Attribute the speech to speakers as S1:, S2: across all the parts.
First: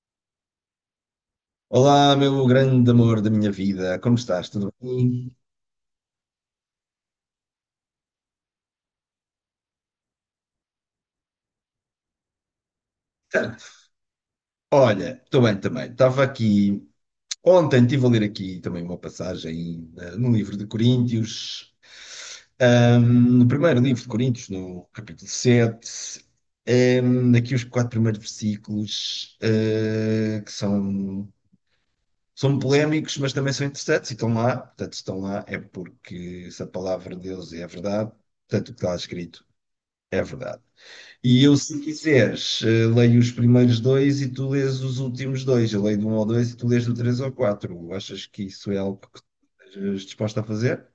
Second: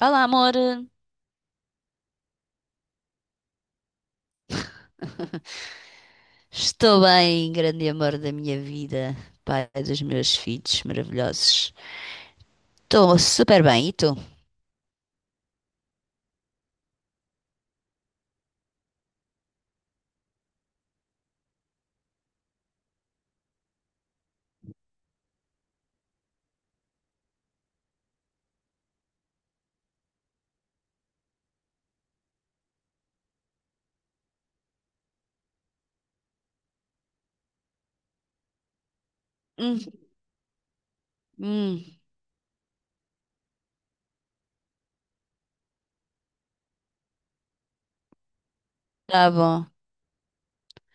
S1: Olá, amor.
S2: Olá, meu grande amor da minha vida, como estás? Tudo bem?
S1: Estou bem, grande amor da minha vida, pai dos meus filhos maravilhosos. Estou super
S2: Certo.
S1: bem, e tu?
S2: Olha, estou bem também. Estava aqui, ontem estive a ler aqui também uma passagem no livro de Coríntios, no primeiro livro de Coríntios, no capítulo 7, aqui os quatro primeiros versículos, que são polémicos, mas também são interessantes e estão lá. Portanto, se estão lá é porque se a palavra de Deus é a verdade, portanto, o que está lá escrito
S1: Hum,
S2: é a verdade. E eu, se
S1: hum,
S2: quiseres, leio os primeiros dois e tu lês os últimos dois. Eu leio do um ao dois e tu lês do três ao quatro. Achas que isso é algo que
S1: tá bom.
S2: estejas disposto a fazer?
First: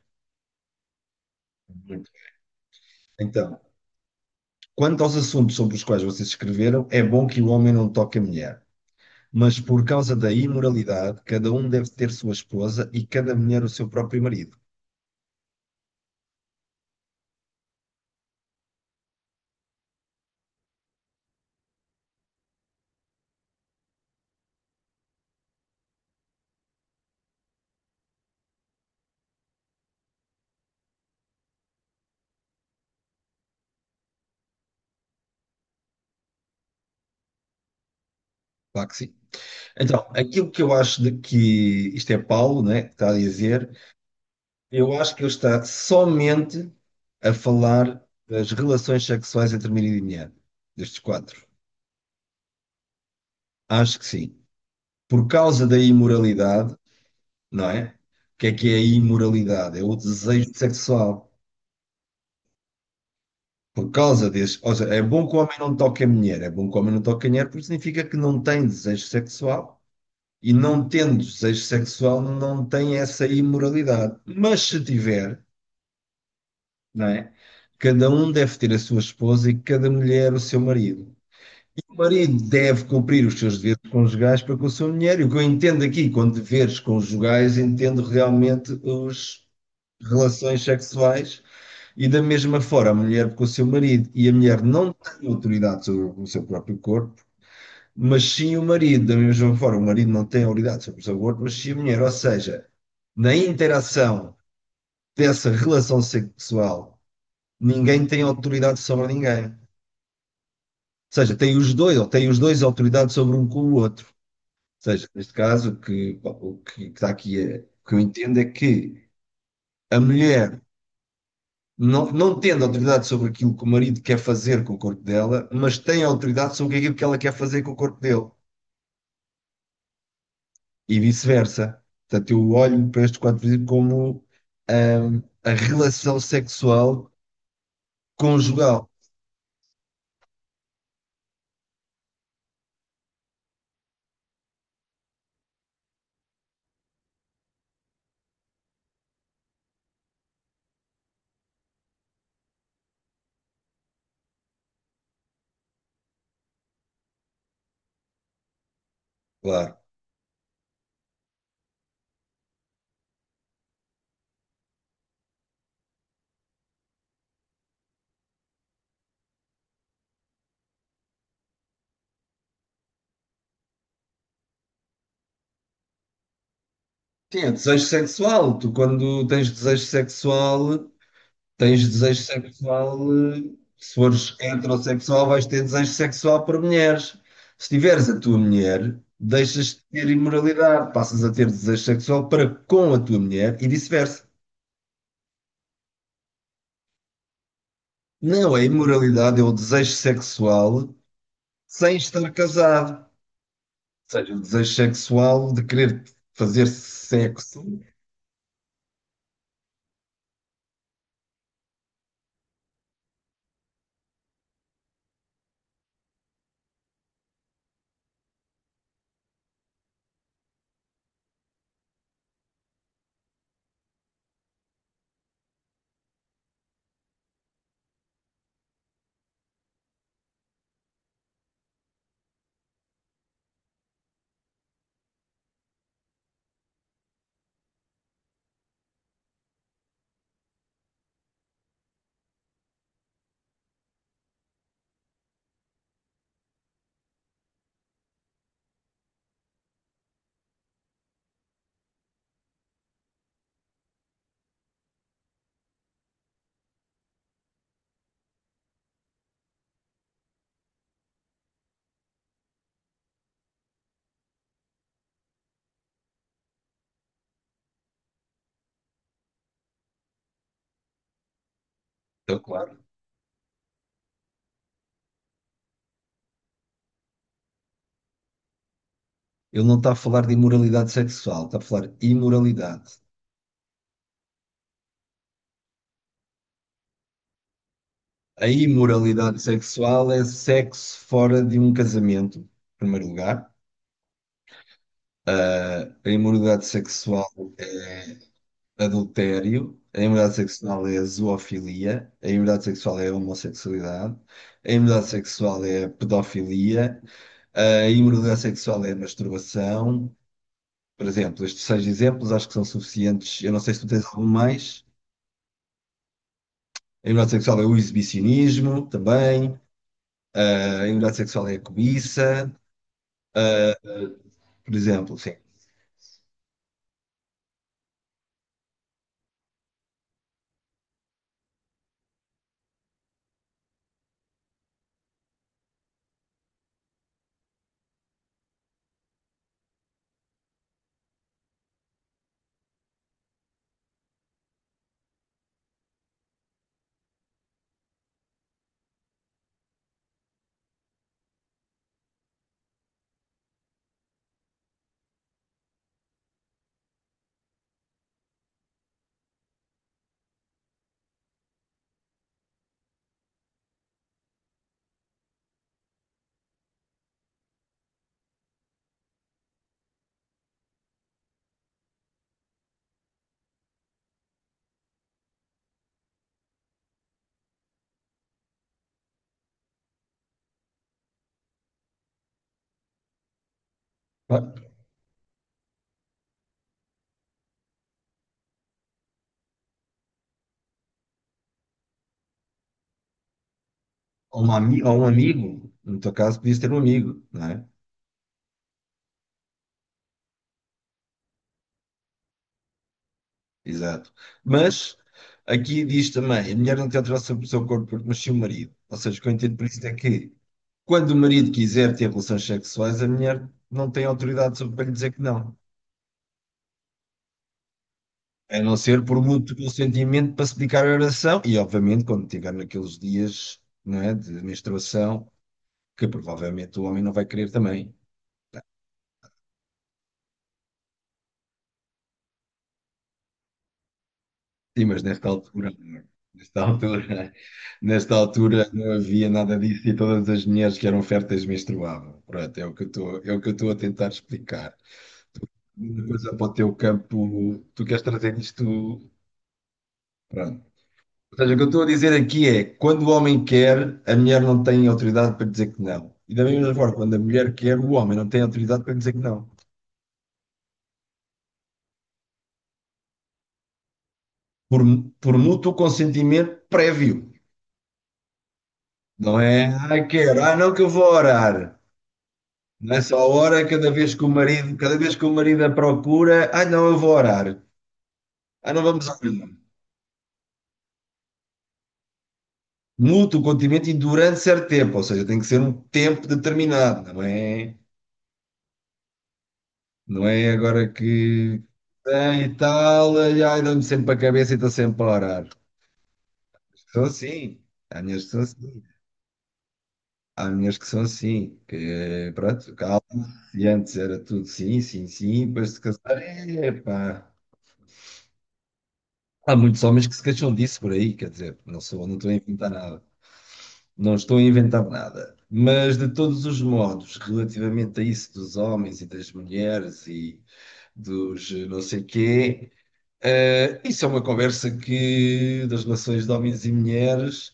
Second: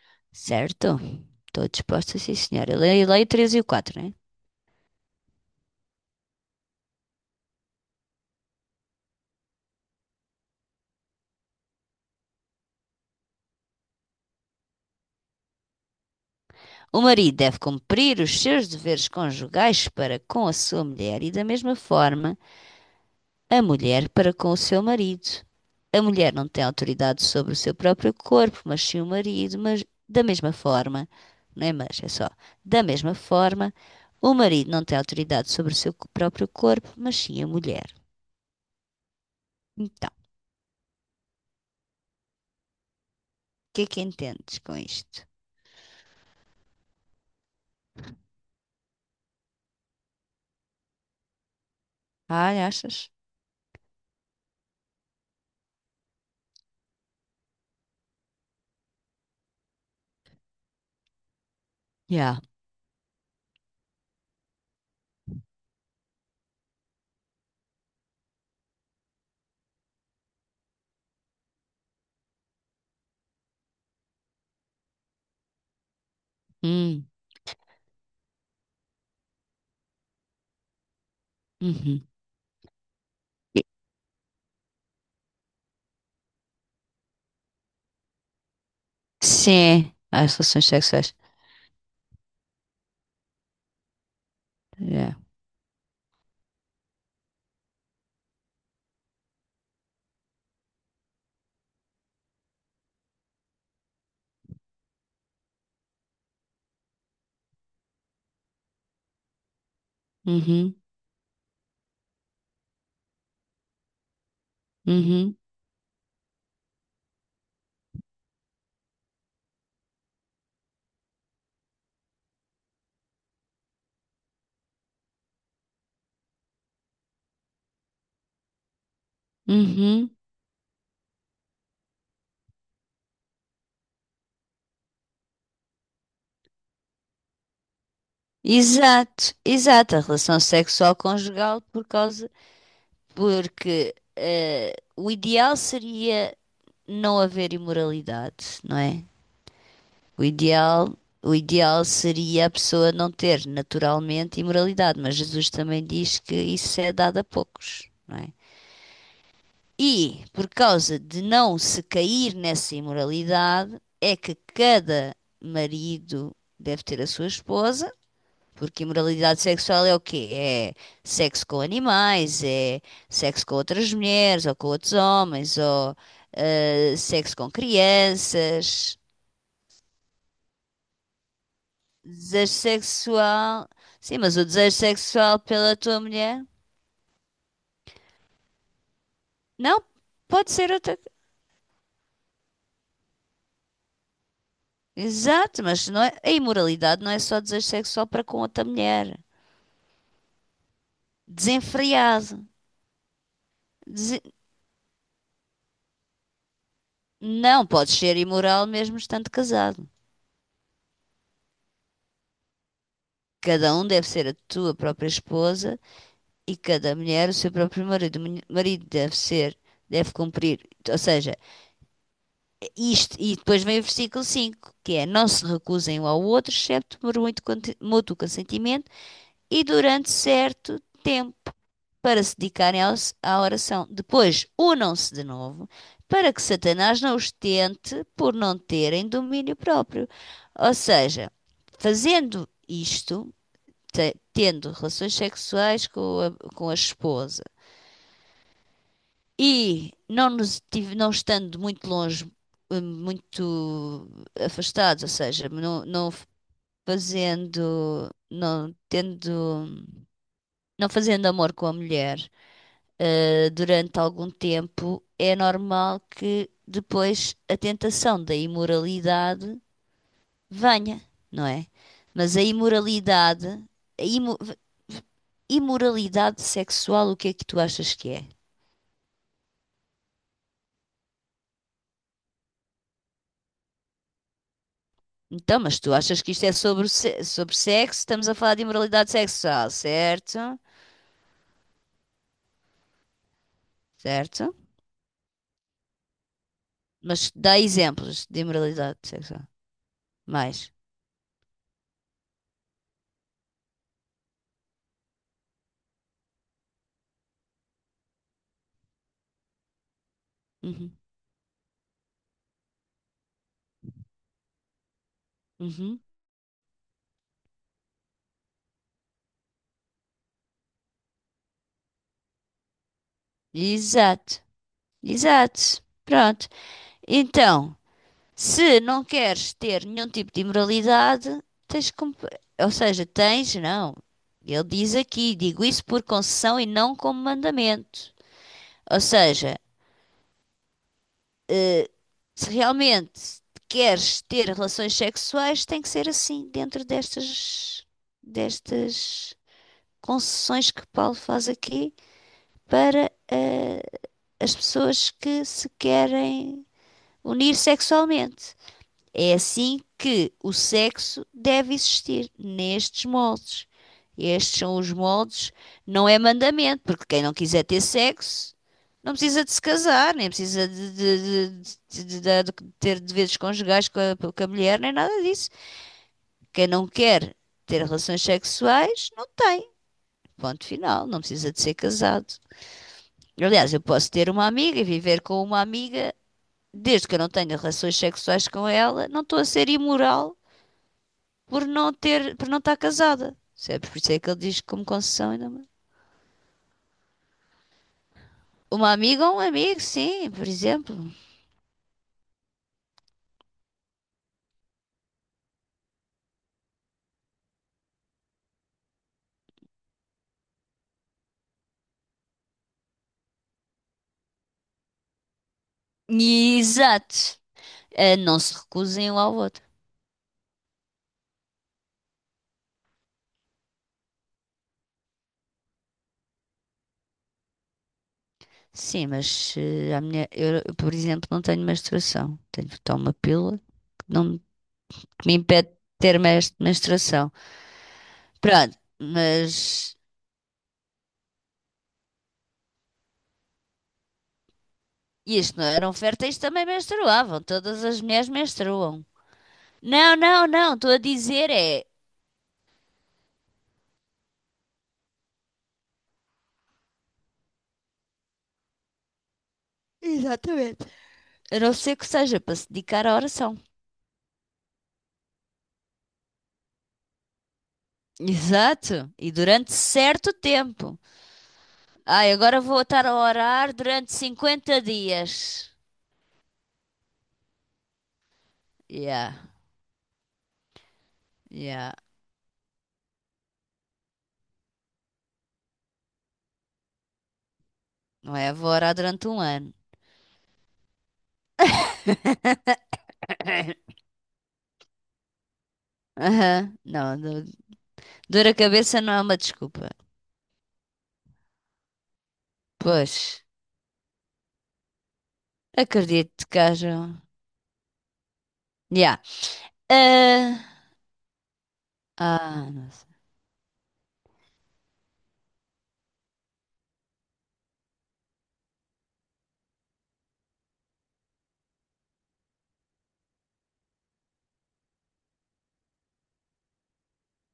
S1: Certo? Estou
S2: Muito.
S1: disposta, sim, senhora. Lei 3
S2: Então,
S1: e o 4, né?
S2: quanto aos assuntos sobre os quais vocês escreveram, é bom que o homem não toque a mulher. Mas por causa da imoralidade, cada um deve ter sua esposa e cada mulher o seu próprio marido.
S1: O marido deve cumprir os seus deveres conjugais para com a sua mulher e, da mesma forma, a mulher para com o seu marido. A mulher não tem autoridade sobre o seu próprio corpo, mas sim o marido, mas da mesma forma, não é mas, é só, da mesma forma, o marido não tem autoridade sobre o seu próprio corpo, mas sim a mulher.
S2: Claro que sim. Então,
S1: Então,
S2: aquilo que eu acho de que isto é Paulo, né, que está a dizer,
S1: o que é que entendes com
S2: eu acho que
S1: isto?
S2: ele está somente a falar das relações sexuais entre marido e mulher, destes quatro.
S1: Ai, achas?
S2: Acho que sim. Por causa da imoralidade, não é? O que é a imoralidade? É o desejo sexual.
S1: Yeah.
S2: Por causa desse. Ou seja, é bom que o homem não toque a mulher. É bom que o homem não toque a mulher porque significa que não tem desejo sexual. E não tendo desejo sexual, não tem essa imoralidade. Mas se tiver, não
S1: Hum,
S2: é? Cada um deve ter a sua esposa e cada mulher o seu marido. O
S1: uhum.
S2: marido deve cumprir os seus deveres conjugais para com a sua mulher. E o que eu entendo aqui com deveres conjugais, entendo realmente as
S1: Sim, as
S2: relações
S1: relações sexuais.
S2: sexuais e da mesma forma a mulher com o seu marido. E a mulher não
S1: Yeah.
S2: tem autoridade sobre o seu próprio corpo, mas sim o marido. Da mesma forma, o marido não tem autoridade sobre o seu corpo, mas sim a mulher. Ou seja, na interação dessa relação sexual, ninguém tem autoridade sobre ninguém. Ou
S1: Uhum,
S2: seja, tem os dois, ou têm os dois autoridade sobre um com o outro. Seja, neste
S1: uhum,
S2: caso, o que está aqui, o que eu entendo é que a mulher, não tendo autoridade sobre aquilo que o marido quer fazer com o corpo dela, mas tem autoridade sobre aquilo que ela quer fazer com o corpo dele,
S1: uhum.
S2: e vice-versa. Portanto, eu olho para estes quatro princípios como a relação sexual conjugal,
S1: Exato, exato, a relação sexual conjugal por causa. Porque o ideal seria não haver imoralidade, não é? O ideal, o ideal seria a pessoa não ter naturalmente imoralidade, mas Jesus também diz que isso é dado a poucos, não é?
S2: claro.
S1: E por causa de não se cair nessa imoralidade, é que cada marido deve ter a sua esposa, porque imoralidade sexual é o quê? É sexo com animais, é sexo com outras mulheres ou com outros homens, ou sexo
S2: Sim,
S1: com
S2: é desejo sexual. Tu,
S1: crianças,
S2: quando tens desejo sexual, tens desejo
S1: desejo
S2: sexual,
S1: sexual.
S2: se
S1: Sim,
S2: fores
S1: mas o desejo
S2: heterossexual,
S1: sexual
S2: vais ter
S1: pela
S2: desejo
S1: tua mulher?
S2: sexual para mulheres. Se tiveres a tua mulher, deixas de
S1: Não,
S2: ter
S1: pode ser
S2: imoralidade,
S1: outra.
S2: passas a ter desejo sexual para com a tua mulher e vice-versa.
S1: Exato, mas não é... a imoralidade não é só desejo sexual para com
S2: Não
S1: outra
S2: é
S1: mulher.
S2: imoralidade, é o desejo sexual sem estar
S1: Desenfreado.
S2: casado. Ou seja,
S1: Dese-
S2: o desejo sexual de querer fazer sexo.
S1: Não podes ser imoral mesmo estando casado. Cada um deve ser a tua própria esposa e cada mulher o seu próprio marido. O marido deve ser, deve cumprir, ou seja, isto, e depois vem o versículo 5 que é: não se recusem um ao outro, excepto por muito mútuo consentimento e durante certo tempo, para se dedicarem à oração. Depois, unam-se de novo, para que Satanás não os tente por não terem domínio próprio. Ou seja, fazendo isto. Tendo relações sexuais com a esposa, e não estando muito longe, muito afastados, ou seja, fazendo, não tendo, não fazendo amor com a mulher, durante algum tempo, é normal que depois a tentação da imoralidade venha, não é? Mas
S2: Então,
S1: a
S2: claro,
S1: imoralidade, a imoralidade sexual, o que é que tu achas que é?
S2: ele não está a falar de imoralidade sexual, está a falar de imoralidade.
S1: Então, mas tu achas que isto é sobre, sobre sexo? Estamos a
S2: A
S1: falar de imoralidade
S2: imoralidade
S1: sexual,
S2: sexual é
S1: certo?
S2: sexo fora de um casamento, em primeiro lugar.
S1: Certo?
S2: Ah, a imoralidade
S1: Mas
S2: sexual,
S1: dá exemplos de imoralidade sexual.
S2: adultério. A imoralidade
S1: Mais.
S2: sexual é a zoofilia. A imoralidade sexual é a homossexualidade. A imoralidade sexual é a pedofilia. A imoralidade sexual é a masturbação.
S1: Uhum.
S2: Por exemplo, estes seis exemplos acho que são suficientes. Eu não sei se tu tens algum mais.
S1: Uhum.
S2: A imoralidade sexual é o exibicionismo também. A imoralidade sexual é a cobiça,
S1: Exato.
S2: por exemplo, sim.
S1: Exato. Pronto. Então, se não queres ter nenhum tipo de imoralidade, tens como. Ou seja, tens, não. Ele diz aqui, digo isso por concessão e não como mandamento. Ou seja, se realmente queres ter relações sexuais, tem que ser assim, dentro destas, destas concessões que Paulo faz aqui para as pessoas que se querem unir sexualmente. É assim que o sexo deve existir, nestes moldes. Estes são os moldes, não é mandamento, porque quem não quiser ter sexo não precisa de se casar, nem precisa de ter deveres conjugais com a mulher, nem nada disso. Quem não quer ter relações sexuais, não tem. Ponto final, não precisa de ser casado. Aliás, eu posso ter uma amiga e viver com uma amiga, desde que eu não tenha relações sexuais com ela, não estou a ser imoral por não ter, por não estar casada. Sempre por isso é que
S2: a
S1: ele
S2: uma,
S1: diz
S2: ami-
S1: como
S2: a um
S1: concessão ainda mais.
S2: amigo, no teu caso, podias ter um amigo, não é?
S1: Uma amiga ou um amigo, sim, por exemplo.
S2: Exato. Mas aqui diz também: a mulher não tem alteração sobre o seu corpo porque nasceu o marido. Ou seja, o que eu entendo por isso é que quando o marido quiser ter relações sexuais, a mulher não tem autoridade sobre para lhe dizer que não.
S1: E exato. Não se
S2: A não ser
S1: recusem um
S2: por
S1: ao
S2: mútuo
S1: outro.
S2: consentimento para se dedicar à oração e, obviamente, quando estiver naqueles dias, não é, de menstruação, que provavelmente o homem não vai querer também.
S1: Sim, mas eh, a minha, eu, por exemplo, não tenho menstruação. Tenho que tomar uma pílula que, não, me-
S2: Sim, mas
S1: que
S2: nesta
S1: me impede
S2: altura,
S1: de ter
S2: nesta
S1: menstruação.
S2: altura, nesta altura
S1: Pronto,
S2: não havia nada disso e
S1: mas
S2: todas as mulheres que eram férteis menstruavam. Pronto, é o que eu estou, é o que eu estou a tentar explicar. Tu-
S1: isto não eram
S2: Uma coisa
S1: férteis,
S2: para o
S1: também
S2: teu campo,
S1: menstruavam. Todas
S2: tu
S1: as
S2: queres
S1: mulheres
S2: trazer isto,
S1: menstruam. Não, não,
S2: pronto.
S1: não, estou a
S2: Ou
S1: dizer
S2: seja, o que eu estou
S1: é.
S2: a dizer aqui é, quando o homem quer, a mulher não tem autoridade para dizer que não. E da mesma forma, quando a mulher quer, o homem não tem autoridade para dizer que não.
S1: Exatamente, a não ser que seja para se dedicar à oração.
S2: Por, por mútuo consentimento prévio.
S1: Exato, e
S2: Não é,
S1: durante
S2: ah,
S1: certo
S2: quero, ah, não que eu
S1: tempo.
S2: vou orar.
S1: Ai, agora vou estar a
S2: Nessa hora,
S1: orar durante 50
S2: cada vez que o marido
S1: dias.
S2: a procura, ah não, eu vou orar, ah não vamos
S1: Yeah,
S2: orar.
S1: yeah.
S2: Muda o continente e durante certo tempo, ou seja, tem que ser um tempo determinado, não é?
S1: Não é? Vou orar durante um ano.
S2: Não é agora que tem e tal, e ai dá-me sempre a cabeça e estou sempre a orar.
S1: Aham.
S2: São
S1: Não, do-
S2: assim, há minhas que são
S1: dor a
S2: assim,
S1: cabeça não é uma desculpa.
S2: há minhas que são assim, que pronto, calma,
S1: Pois,
S2: e antes era tudo sim, sim, sim, depois de casar,
S1: acredito que haja. Um.
S2: epá.
S1: Yeah.
S2: Há muitos homens que se queixam
S1: Ah,
S2: disso por aí, quer dizer, não estou a inventar
S1: não
S2: nada.
S1: sei.
S2: Não estou a inventar nada. Mas, de todos os modos, relativamente a isso dos homens e das mulheres e dos não sei quê, isso é uma conversa que, das relações de homens e mulheres,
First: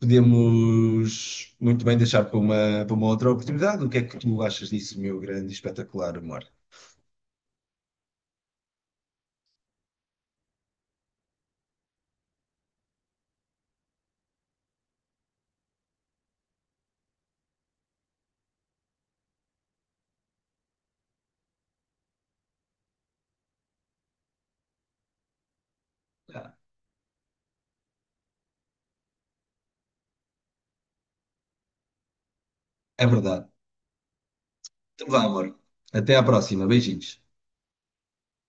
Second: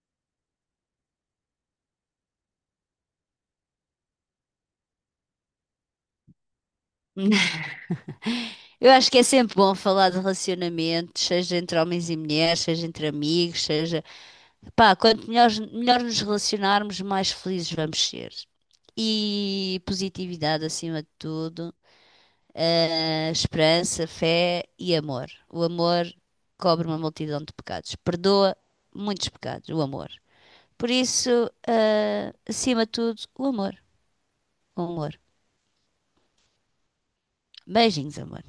S2: podemos muito bem deixar para para uma outra oportunidade. O que é que tu achas disso, meu grande e espetacular amor?
S1: Eu acho que é sempre bom falar de relacionamentos, seja entre homens e mulheres, seja entre amigos, seja... Pá, quanto melhor, melhor nos relacionarmos, mais felizes vamos ser. E positividade acima de tudo, esperança, fé e amor. O amor
S2: Ah,
S1: cobre uma multidão de pecados, perdoa muitos pecados, o amor. Por isso, acima de
S2: é
S1: tudo, o
S2: verdade.
S1: amor. O
S2: Então
S1: amor.
S2: vá, amor. Até à próxima. Beijinhos.
S1: Beijinhos, amor.